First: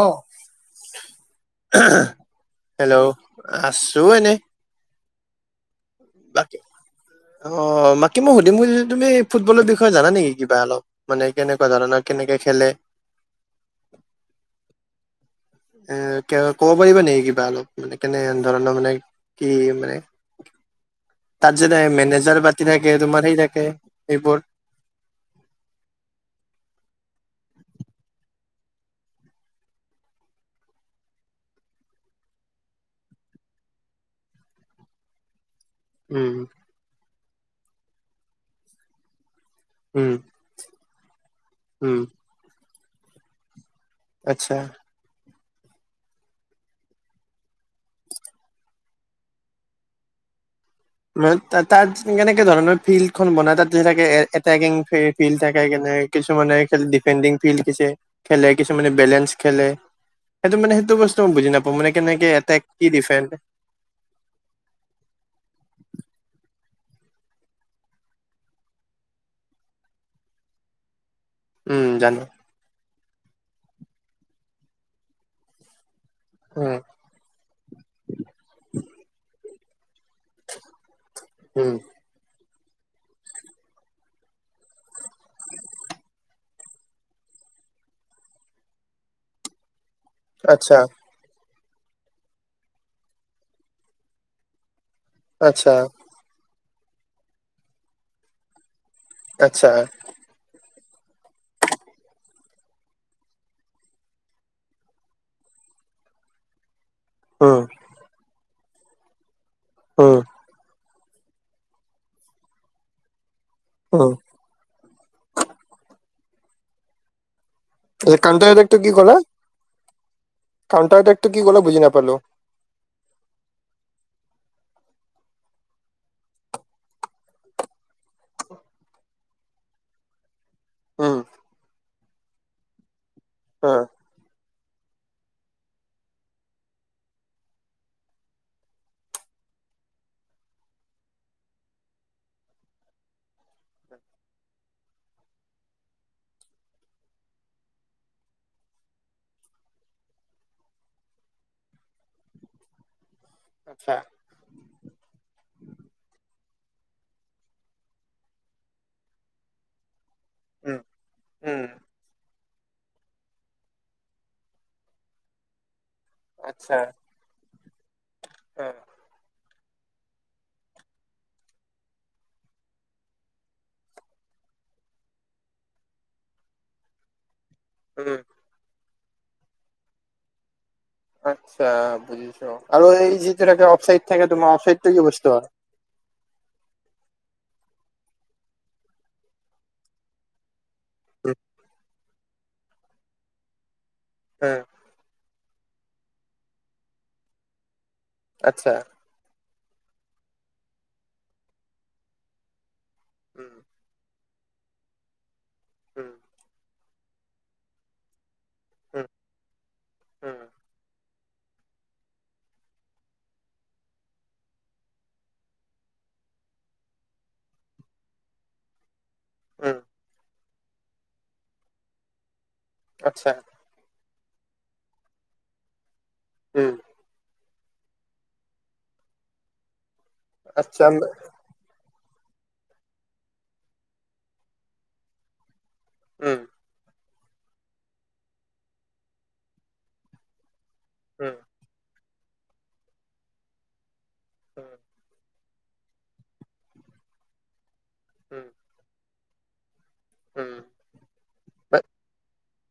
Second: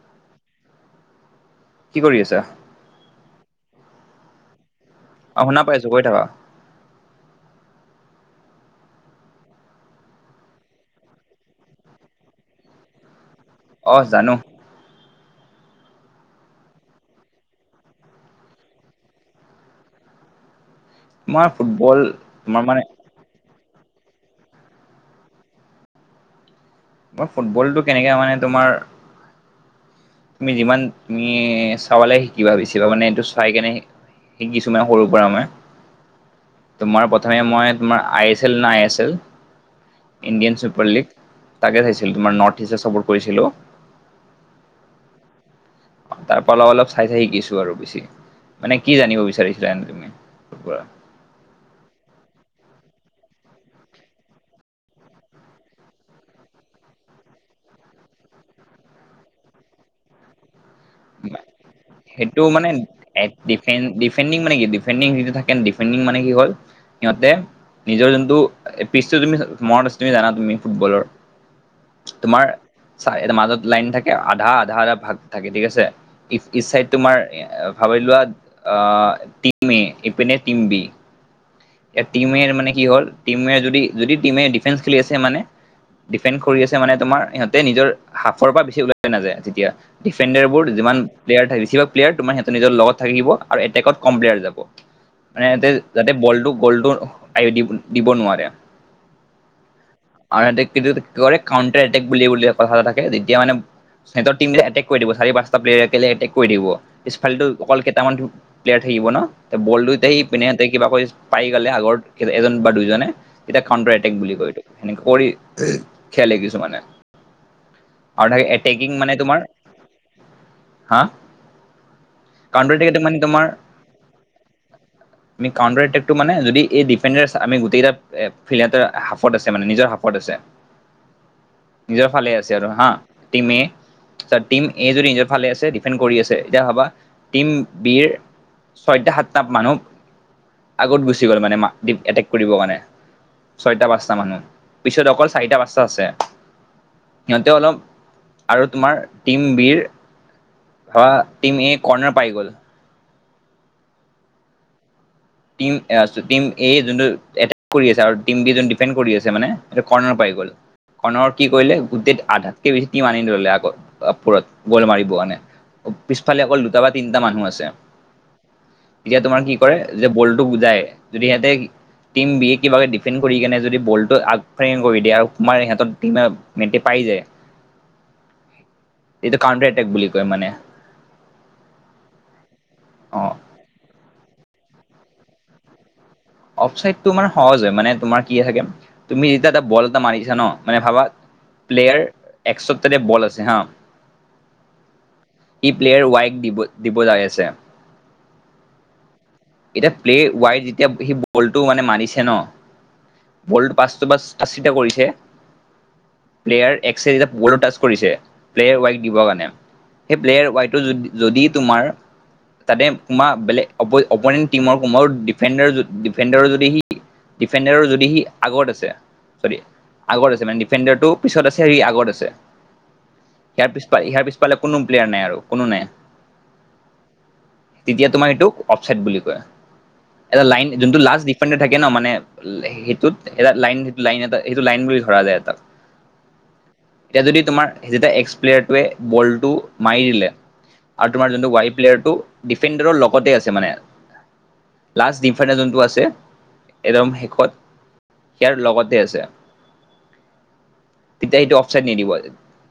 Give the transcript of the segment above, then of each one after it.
Of. কি কৰি [unintelligible] আছা? হেল্ল', আছো এনেই। অ শুনা পাইছো কৈ থাকা। অৱ বাকি মই সুধিম বুলি তুমি ফুটবলৰ বিষয়ে জানা নেকি কিবা অলপ! মানে কেনেকুৱা ধৰণৰ কেনেকে খেলে? অহ জানো। এ ক'ব পাৰিবা নেকি কিবা অলপ মানে কেনে ধৰণৰ মানে কি মানে। [unintelligible] তাত যেনে ফুটবল মেনেজাৰ তোমাৰ বাতি মানে থাকে তোমাৰ সেই থাকে সেইবোৰ। মই ফুটবলটো কেনেকৈ মানে তোমাৰ তুমি যিমান তুমি চাবালে শিকিবা বেছিভাগ বা মানে এইটো চাই কেনে শিকিছো মানে সৰুৰ পৰা আমা উম। তোমাৰ প্ৰথমে মই তোমাৰ আই এছ এল না I S L um, Indian Super League তাকে উম, চাইছিলো তোমাৰ নৰ্থ ইষ্ট চাপোৰ্ট কৰিছিলো আচ্ছা তাৰ পৰা অলপ অলপ চাই চাই শিকিছো আৰু বেছি, মানে কি জানিব বিচাৰিছা এনে তুমি মোৰ পৰা মানে তাত কেনেকে ধৰণৰ ফিল্ড খন বনাই তাত যোকে এ এটেকিং ফিল্ড থাকে কেনে কিছুমানে খেলি ডিফেডিং ফিল্ড শিকিছে খেলে কিছুমানে বেলেঞ্চ খেলে সেইটো মানে সেইটো বস্তু মই বুজি নাপাও মানে কেনেকে সেইটো এটেক মানে কি ডিফেন্স ডিফেন ডিফেফণ্ডিং মানে কি, ডিফেণ্ডিং যিটো থাকে ডিফেণ্ডিং মানে কি হ'ল সিহঁতে নিজৰ যোনটো পিছটো তুমি মনত আছে তুমি জানা তুমি ফুটবলৰ উম জানো তোমাৰ চা মাজত লাইন থাকে আধা আধা আধা ভাগ থাকে ঠিক আছে ইচ ইচ উম চাইড তোমাৰ ভাবি লোৱা টিম এ ইপিনে টিম বি উম ইয়াত টিম এ মানে কি হ'ল টিম এ যদি যদি টিম এ ডিফেন্স খেলি আছে মানে ডিফেণ্ড কৰি আছে মানে তোমাৰ সিহঁতে নিজৰ হাফৰ পৰা বেছি ওলাই নাযায় যেতিয়া ডিফেণ্ডাৰবোৰ আচ্ছা যিমান প্লেয়াৰ থাকে বেছিভাগ প্লেয়াৰ তোমাৰ সিহঁত নিজৰ লগত থাকিব আৰু এটেকত কম প্লেয়াৰ যাব মানে হেতে আচ্ছা যাতে বলটো গ'লটো আয় দিব নোৱাৰে আচ্ছা আৰু এটেক্ টো কি বুলি কয় কাউন্টাৰ এটেক বুলি কথা এটা থাকে তেতিয়া মানে সিহঁৰ টিম এটেক কৰি দিব চাৰি পাঁচটা প্লেয়াৰলে এটেক কৰি দিব পিছফালটো উম অকল কেইটামান প্লেয়াৰ থাকিব ন, বলটোত উম সেই পিনেহেঁতে কিবা কৰি পাৰি গালে আগৰ এজন বা দুইজনে এতিয়া কাউণ্টাৰ উম এটেক বুলি কয় এইতো সেনেকে কৰি খেলে কিছু মানে এই আৰু থাকে কাউণ্টাৰ এটেকিং মানে তোমাৰ হা কউণ্টাৰ এটেক টো কি কলে বুজি নাপালো কাউণ্টাৰ এটেক টো মানে তোমাৰ আমি কাউণ্টাৰ এটেক টো মানে যদি এই ডিফেণ্ডাৰ আমি গোটেইকেইটা ফিল এটাৰ হাফত আছে মানে নিজৰ হাফত আছে উম নিজৰ ফালে আছে আৰু হা টি এ উম আচ্ছা টিম এ যদি নিজৰ ফালে আছে ডিফেণ্ড কৰি আছে এতিয়া ভাবা টিম বিৰ ছয়টা সাতটা মানুহ আগত গুচি গ'ল মানে মা দিপ এটেক কৰিবৰ কাৰণে ছয়টা পাঁচটা মানুহ পিছত অকল চাৰিটা পাঁচটা আছে সিহঁতে অলপ আৰু তোমাৰ টিম বিৰ ধৰা টিম এ কৰ্নাৰ পাই গ'ল আচ্ছা টিম এয়াছো, টিম এ যোনটো এটেক কৰি আছে আৰু টিম বি যোন ডিফেণ্ড কৰি আছে মানে এটো কৰ্ণাৰ পাই গল, উম কৰ্নাৰত কি উম কৰিলে গোটেইত আধা কে বেছি টিম আনি ললে আকৌ ওপৰত গোল মাৰিব কাৰণে পিছফালে অকল আচ্ছা দুটা বা তিনি মানুহ আছে উম এতিয়া তোমাৰ কি কৰে যে বলটো বুজায় যদি সিহঁতে টিম বিয়ে কিবাকৈ ডিফেণ্ড কৰি কেনে যদি বলটো আগফেৰেঙ কৰি দিয়ে আৰু তোমাৰ ইহঁত টিমে মেটি পাই যায় [inaudible] উম এইটো কাউণ্টাৰ এটেক বুলি কয় মানে। আচ্ছা বুজিছো আৰু এই অ'। যিটো থাকে অফচাইড থাকে তোমাৰ অফচাইডটো কি বস্তু হয় অফচাইড তোমাৰ সহজ হয় মানে তোমাৰ কি আহে গে তুমি যেতিয়া এটা বল এটা মাৰি দিছা ন মানে ভাবা উম প্লেয়াৰ এক্সৰ তাতে বল আছে হা হয় ই প্লেয়াৰ ৱাইক দিব দিব যাই আছে আচ্ছা এতিয়া প্লে ৱাই যেতিয়া সেই বলটো মানে মাৰিছে ন উম বলটো পাঁচটো পাঁচ আশিটা [unintelligible] কৰিছে উম প্লেয়াৰ এক্সে যেতিয়া বলটো টাছ কৰিছে প্লেয়াৰ ৱাইক উম দিবৰ কাৰণে সেই উম প্লেয়াৰ ৱাইটো যদি যদি তোমাৰ তাতে তোমাৰ বেলেগ অপ' অপনেণ্ট টিমৰ কোনো ডিফেণ্ডাৰ যদি ডিফেণ্ডাৰৰ যদি সি ডিফেণ্ডাৰৰ যদি সি আগত আছে চৰি উম আগত আছে মানে ডিফেণ্ডাৰটো পিছত আছে সি আগত আছে আচ্ছা ইয়াৰ পিছফা ইয়াৰ পিছফালে কোনো প্লেয়াৰ নাই আৰু কোনো নাই উম তেতিয়া তোমাৰ সেইটোক অফচাইড বুলি কয়। এটা লাইন আচ্ছা উম যোনটো লাস্ট [unintelligible] থাকে ন মানে সেইটোত এটা লাইন সেটো লাইন এটা সেইটো লাইন বুলি ধৰা যায় এটা। উম এতিয়া যদি তোমাৰ যেতিয়া এক্স প্লেয়াৰটোৱে বলটো মাৰি দিলে আৰু তোমাৰ যোনটো ৱাই প্লেয়াৰটো ডিফেণ্ডাৰৰ লগতে আছে মানে উম লাষ্ট ডি ডিফেণ্ডাৰ যোনটো আছে একদম শেষত উম ইয়াৰ লগতে আছে উম তেতিয়া সেইটো অফচাইড নিদিব।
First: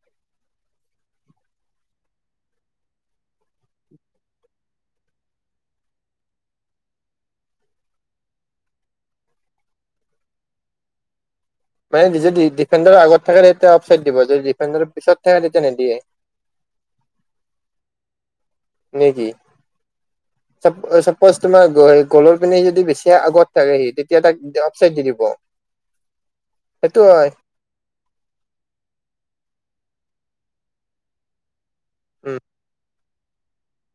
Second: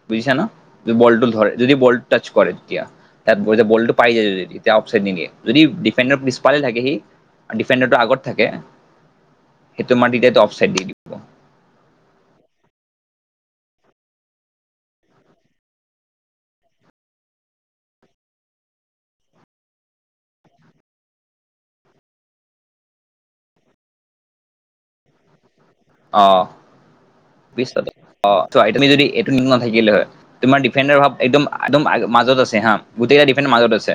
বুজিছা ন যদি বলটো ধৰে যদি বলটো টাচ কৰে তেতিয়া তাত বলটো পাই যায় যদি তেতিয়া অফচাইড নিদিয়ে যদি ডিফেণ্ডাৰৰ পিছফালে থাকে সি ডিফেণ্ডাৰটো আগত থাকে সেইটো মাৰিলে তো অফচাইড দি দিব মানে সি যদি ডিফেণ্ডাৰৰ আগত থাকে তেতিয়া অফচাই দিব যদি ডিফেণ্ডাৰৰ পিছত থাকে তেতিয়া নিদিয়ে। নিদিয়ে [inaudible] চাপজ তোমাৰ গোলৰ পিনে যদি বেছি আগত থাকে সি তেতিয়া তাক অফচাইড দি দিব অ সেইটো হয় বিশটাকৈ অ চোৱা তুমি যদি এইটো নাথাকিলে হয় তোমাৰ ডিফেণ্ডাৰৰ ভাব একদম একদম মাজত উম আছে হাঁ গোটেইকেইটা ডিফেণ্ড মাজত আছে।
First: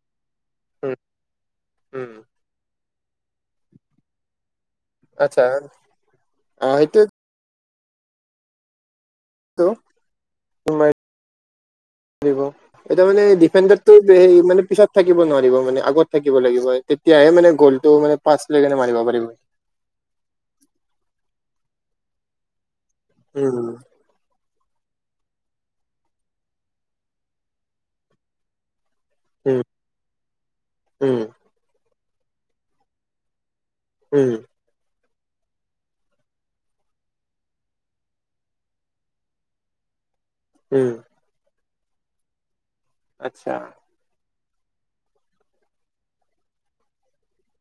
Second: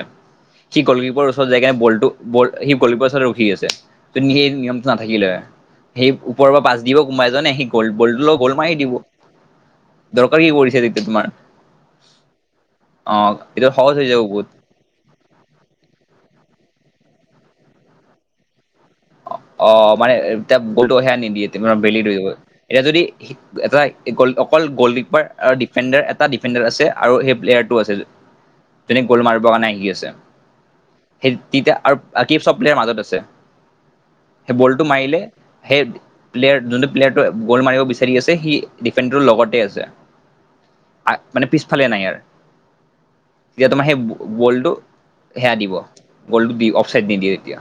সি উম গ'লকিপৰৰ ওচৰত যায় কিনে বলটো উম বল সি গলিপাৰৰ উচৰত ৰখি আছে হা তো সেই নিয়মটো নাথাকিলে আচ্ছা হয় সেই ওপৰৰ পৰা অ পাছ দিব সেইটোৱেটো কোনোবা এজনে সি বলটো লৈ গ'ল মাৰি দিব দৰকাৰ কি কৰিছে তেতিয়া তোমাৰ দিব এতিয়া অ মানে এইটো সহজ ডিফেণ্ডাৰটো হৈ যাব হেৰি বহুত মানে পিছত থাকিব নোৱাৰিব মানে আগত থাকিব লাগিব তেতিয়াহে মানে গ'লটো মানে পাচ লৈ কেনে মাৰিব পাৰিব অ মানে গলটো সেয়া নিদিয়ে বেলি ধৰিব এতিয়া যদি উম এটা গল অকল গ'লকিপাৰ আৰু ডিফেণ্ডাৰ এটা ডিফেণ্ডাৰ আছে আৰু সেই প্লেয়াৰ টো আছে তেনে গ'ল মাৰিবৰ উম কাৰণে আহি আছে উম সেই তেতিয়া আৰু কি সব প্লেয়াৰ মাজত আছে উম সেই বলটো মাৰিলে হেই প্লেয়াৰ যোনটো প্লেয়াৰটো গ'ল মাৰিব বিচাৰি আছে সি ডিফেণ্ডাৰৰ লগতে আছে উম আ মানে পিছফালে নাই আৰ। আচ্ছা এতিয়া তোমাৰ সেই ব- গ'লটো সেয়া দিব। গ'লটো দি অফ চাইড দি দিয়ে এতিয়া।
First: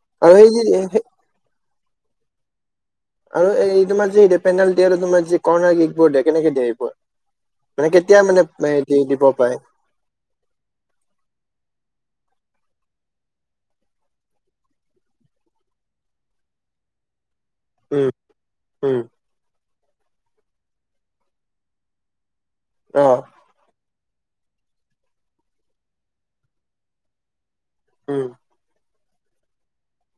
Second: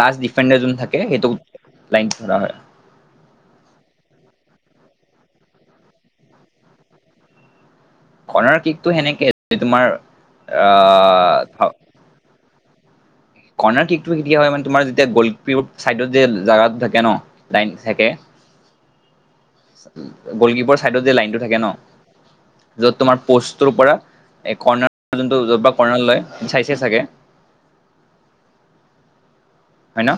লাষ্ট আৰু সেই ডিফেণ্ডাৰ যোন যে থাকে সেইটো লাইন ধৰা হয়। আৰু এই তোমাৰ যি পেনাল্টি আৰু তোমাৰ যি কৰ্ণাৰ কি লীগবোৰ দিয়ে কেনেকে দিয়ে এইবোৰ? মানে কেতিয়া মানে দি দিব পাৰে? আ থ, কৰ্ণাৰ কেকটো কেতিয়া হয় মানে তোমাৰ যেতিয়া গল্ড পিইপ চাইডত যে জেগা থাকে ন। লাইন থাকে, উম, উম, গলকিপৰ চাইডত যে লাইনতটো থাকে ন, য'ত অ', তোমাৰ পষ্টটোৰ পৰা, এ কৰ্ণাৰ যোনটো যত পৰা কৰ্ণাৰ লয়, চাইছে চাগে? উম। হয় ন?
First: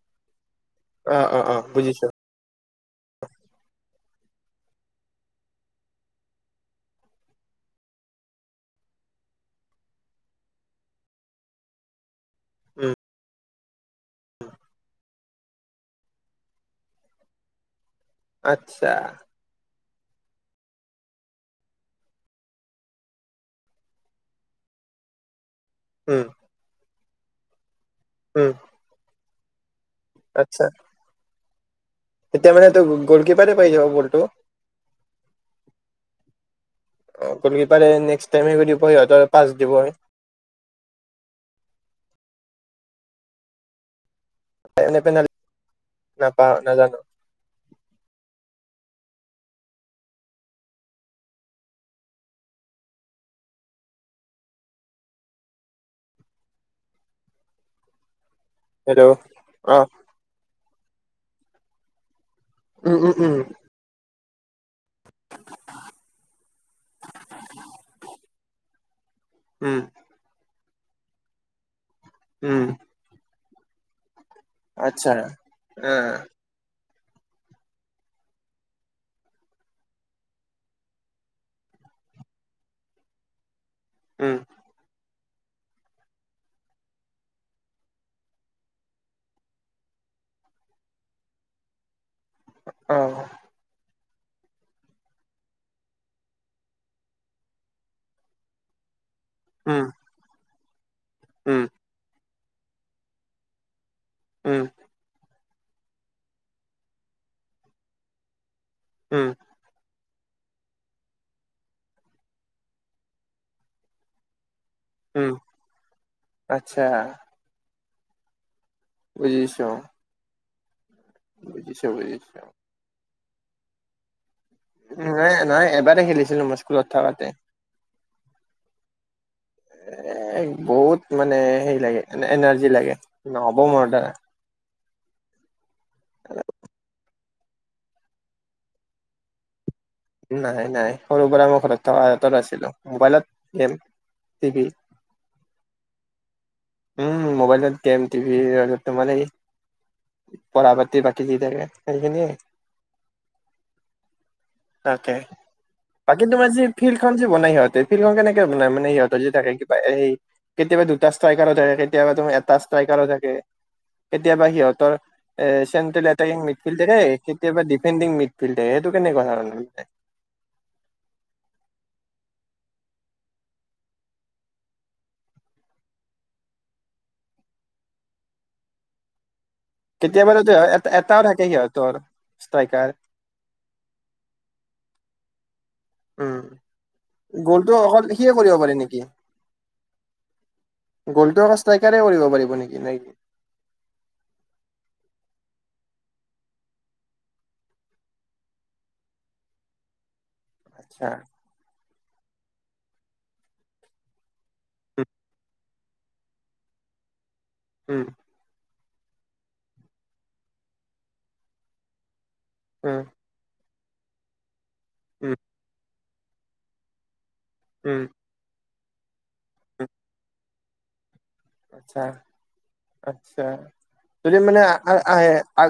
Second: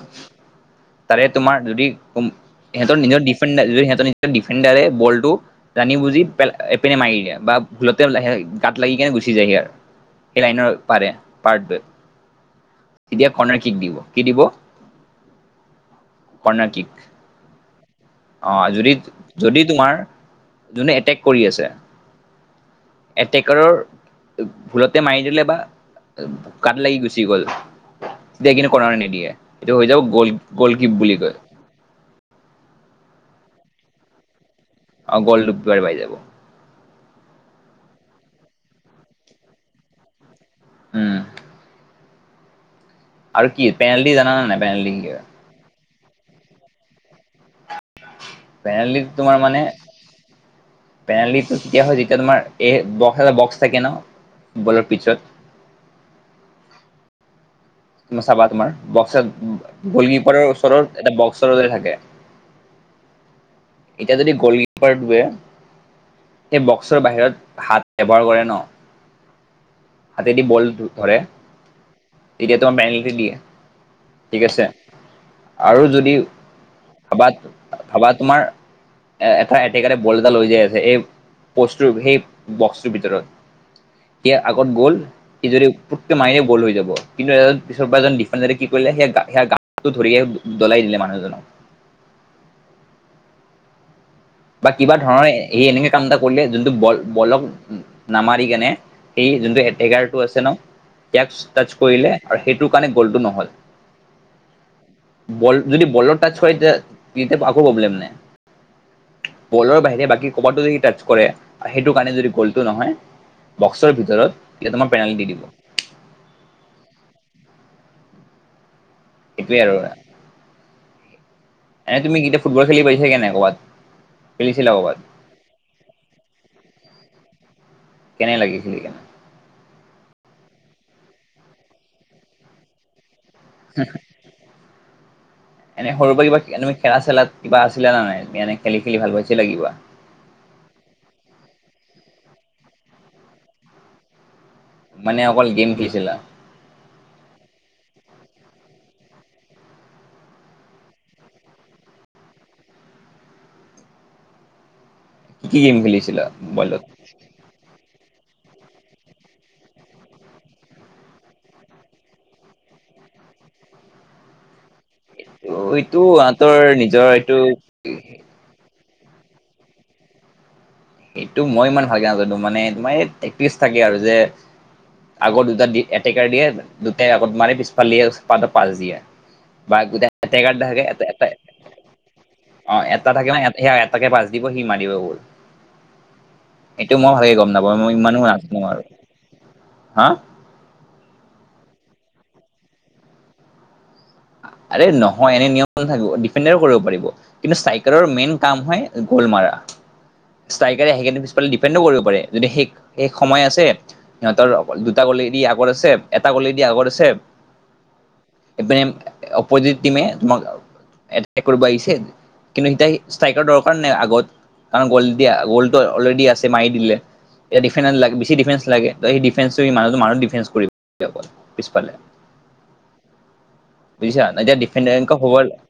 তাৰে অ', অ', তোমাৰ অ', যদি, বুজিছো। সিহঁতৰ নিজৰ ডিফেণ্ডাৰ, যদি সিহঁতৰ নিজৰ ডিফেণ্ডাৰে বলটো, জানি বুজি এপিনে মাৰি দিয়ে। বা ভুলতে গাত লাগি কেনে গুচি যায় হি আৰ। সেই লাইনৰ পাৰে পাৰটে, উম, তেতিয়া কৰ্ণাৰ কিক দিব। কি দিব? Corner kick. অ আচ্ছা, যদি, যদি তোমাৰ যোনে এটেক কৰি আছে, এটেকাৰৰ ভুলতে মাৰি দিলে বা, উম, গাত লাগি গুচি গ'ল। উম, তেতিয়া কিন্তু কৰ্ণাৰ নিদিয়ে। এইটো হৈ যাব গ'ল আচ্ছা, গ'লকীপ বুলি কয়। তেতিয়া মানে ত গ'লকিপাৰে পাই যাব বলটো? অ গল ডুবলাৰ পাই যাব। অ গলকিপাৰে নেক্সট টাইমে কৰি দিব সিহঁতৰ পাচ দিব। উম। আৰু কি পেনাল্টি জানা নে নাই? এনে কি হয় পেনাল্টি নাপাওঁ নাজানো। পেনাল্টি তোমাৰ মানে, পেনাল্টিটো তেতিয়া হয় যেতিয়া তোমাৰ এই বক্স এটা বক্স থাকে ন, ফুটবলৰ পিছত। ন চাবা তোমাৰ, হেল্ল' বক্স অ', গলকিপাৰৰ ওচৰত এটা বক্সৰতে থাকে। উম উম উম। এতিয়া যদি গ'লকিপাৰটোৱে, সেই বক্সৰ বাহিৰত হাত ব্যৱহাৰ কৰে ন, উম। হাতেদি বল ধৰে, তেতিয়া উম, তোমাৰ পেনাল্টি দিয়ে। ঠিক আছে। আচ্ছা, আৰু যদি অ', ভাবা ভাবা তোমাৰ, এ এফায়েটিকাৰে বল এটা লৈ যায় যে এই, প'ষ্টৰ সেই বক্সটোৰ ভিতৰত। উম, সেয়া আগত গ'ল, সি যদি পুটকে মায়ে গ'ল হৈ যাব। কিন্তু এজন পিছৰ পৰা এজন ডিফেন্ডাৰে- কৰিলে সে সেয়া গাটো ধৰি দলিয়াই দিলে মানুহজনক। অহ। বা কিবা ধৰণৰ সেই এনেকে কাম এটা কৰিলে যোনটো বল বলক নামাৰি কেনে, সেই যোনটো উম, এটেকাৰটো আছে ন, ইয়াক উম, টাচ কৰিলে আৰু সেইটোৰ কাৰণে গ'লটো নহল। উম। বল যদি বলৰ টাচ হয় তেতিয়া তেতিয়া একো প্ৰব্লেম নাই। উম। বলৰ বাহিৰে বাকী ক'বাতটো যদি টাচ কৰে সেইটো কাৰণে যদি গ'লটো নহয়। বক্সৰ ভিতৰত কেইটামান পেনাল্টি উম, দিব। আচ্ছা। সেইটোৱে বুজিছো। আৰু বুজিছো এনে তুমি বুজিছো কেতিয়া ফুটবল খেলি পাৰছাগে নে ক'ৰবাত। খেলিছিলা ক'ৰবাত নাই নাই এবাৰেই খেলিছিলো মই স্কুলত থাকাতে। কেনে লাগে খেলিকেনে? এ বহুত মানে হেৰি লাগে এ এনাৰ্জি লাগে নহ'ব মোৰ দ্বাৰা। এনে সৰুৰ পৰা কিবা তুমি খেলা চেলাত কিবা আছিলা নাই এনে খেলি খেলি ভাল পাইচিলা কিবা। নাই নাই সৰু পৰা মই ঘৰত থকা এটা আছিলো মোবাইলত গেম, টিভি। মানে অকল গেম খেলিছিলা? উম মোবাইলত গেম টিভিৰত ত মানে হেই। পঢ়া পাতি বাকী দি থাকে সেইখিনিয়ে। তাকে কি কি গেম খেলিছিলা বাকী তোমাৰ যি মোবাইলত ফিল্ডখন যে বনাই সিহঁতে। ফিল্ডখন কেনেকে বনাই মানে সিহঁত যদি থাকে কিবা এই কেতিয়াবা দুটা স্তা ষ্টাইকাৰো থাকে কেতিয়াবা তোমাৰ এটা ষ্ট্ৰাইকাৰো থাকে কেতিয়াবা সিহঁতৰ এ এইটো চেন্ট্ৰেল এটেকিং সিহঁতৰ মিড ফিল্ড নিজৰ থাকে এইটো কেতিয়াবা ডিফেণ্ডিং মিড ফিল্ডাথাকে সেইটো কেনেকুৱা ধৰণ মানে এইটো মই ইমান ভালকে নাজানো মানে তোমাৰ টেক্টিছ থাকে আৰু যে আগৰ দুটা দি এটেকাৰ দিয়ে দুটাই আগত মাৰি পিছফাল দিয়ে তাহাতক পাছ দিয়ে। বা দুটা কেতিয়াবা এটেকাৰ থাকে এটা এটাও এটা থাকে সিহঁতৰ অ' ষ্ট্ৰাইকাৰ এ এটা থাকে ন সেই এটাকে পাচ দিব সি মাৰিব গল। উম এইটো মই ভালকে গম নাপাওঁ গ'লটো মই অকল ইমানো সিয়ে নাজানো কৰিব পাৰে আৰু নেকি? হা গ'লটো স্তাইকাৰ কৰিব পাৰিব নেকি নে কি? আৰে নহয় এনে নিয়ম নাথাকিব ডিফেণ্ডৰও কৰিব পাৰিব। কিন্তু চাইকেলৰ মেইন কাম হয় গল মাৰা। ষ্ট্ৰাইকাৰে আহি আচ্ছা কেনি পিছফালে ডিফেণ্ডো কৰিব পাৰে যদি সেই সেই সময় আছে সিহঁতৰ দুটা গলে দি আগত আছে এটা গলে দি আগত আছে। উম। এপিনে অপজিত টিমে তোমাক এতেক কৰিব আহিছে কিন্তু সীতা সেই উম ষ্ট্ৰাইকাৰ দৰকাৰ নাই আগত কাৰণ গ'ল দিয়া উম গ'লটো অলৰেডি আছে মাৰি দিলে। এ ডিফেন্ উম লাগে বেছি ডিফেন্স লাগে ত সেই ডিফেন্সটো মানুহটো মানুহটো ডিফেন্স কৰিব অকল। পিছফালে আতছা আতচা। বুজিছা যদি এতিয়া মানে আহ ডিফেন্ড আহ আহে হ'ব আ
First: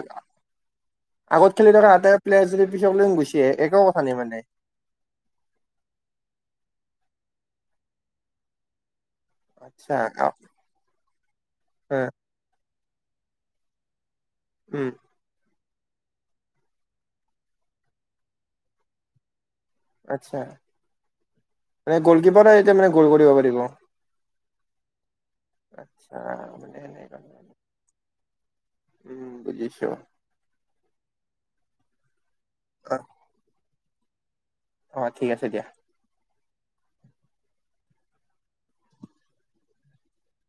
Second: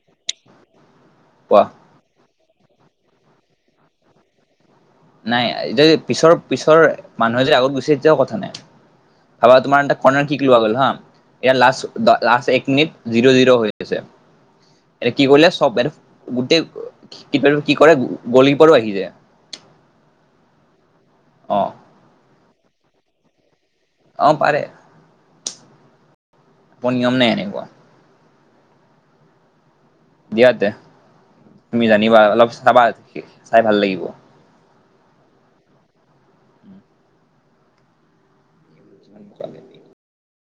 আগত কোৱা খেলি থকা হাতে পিলে যদি পিছকলেও গুচি আহে একো কথা নাই মানে। নাই এতিয়া যদি পিছৰ পিছৰ মানুহে যদি আগত গুচি আহে তেতিয়াও কথা নাই। ভাবা তোমাৰ আচ্ছা এটা কৰ্ণাৰ কিক লোৱা গল হা ইয়াৰ লাষ্ট দ লাষ্ট এক মিনিট জিৰ জিৰ হৈ আছে। উম। এ কি কৰিলে চব এটো গোটেই কি কৰে গল কীপাৰো আহি যায়। আচছা অ মানে গলকিপাৰেও এতিয়া মানে গল কৰিব পাৰিব। অ' পাৰে। [unintelligible] মোৰ নিয়ম নাই এনেকুৱা। উম বুজিছো। দিয়া তেতিয়া তুমি জানিবা অলপ চাবা অ চাই ভাল লাগিব। অ' ঠিক আছে দিয়া। লাগিব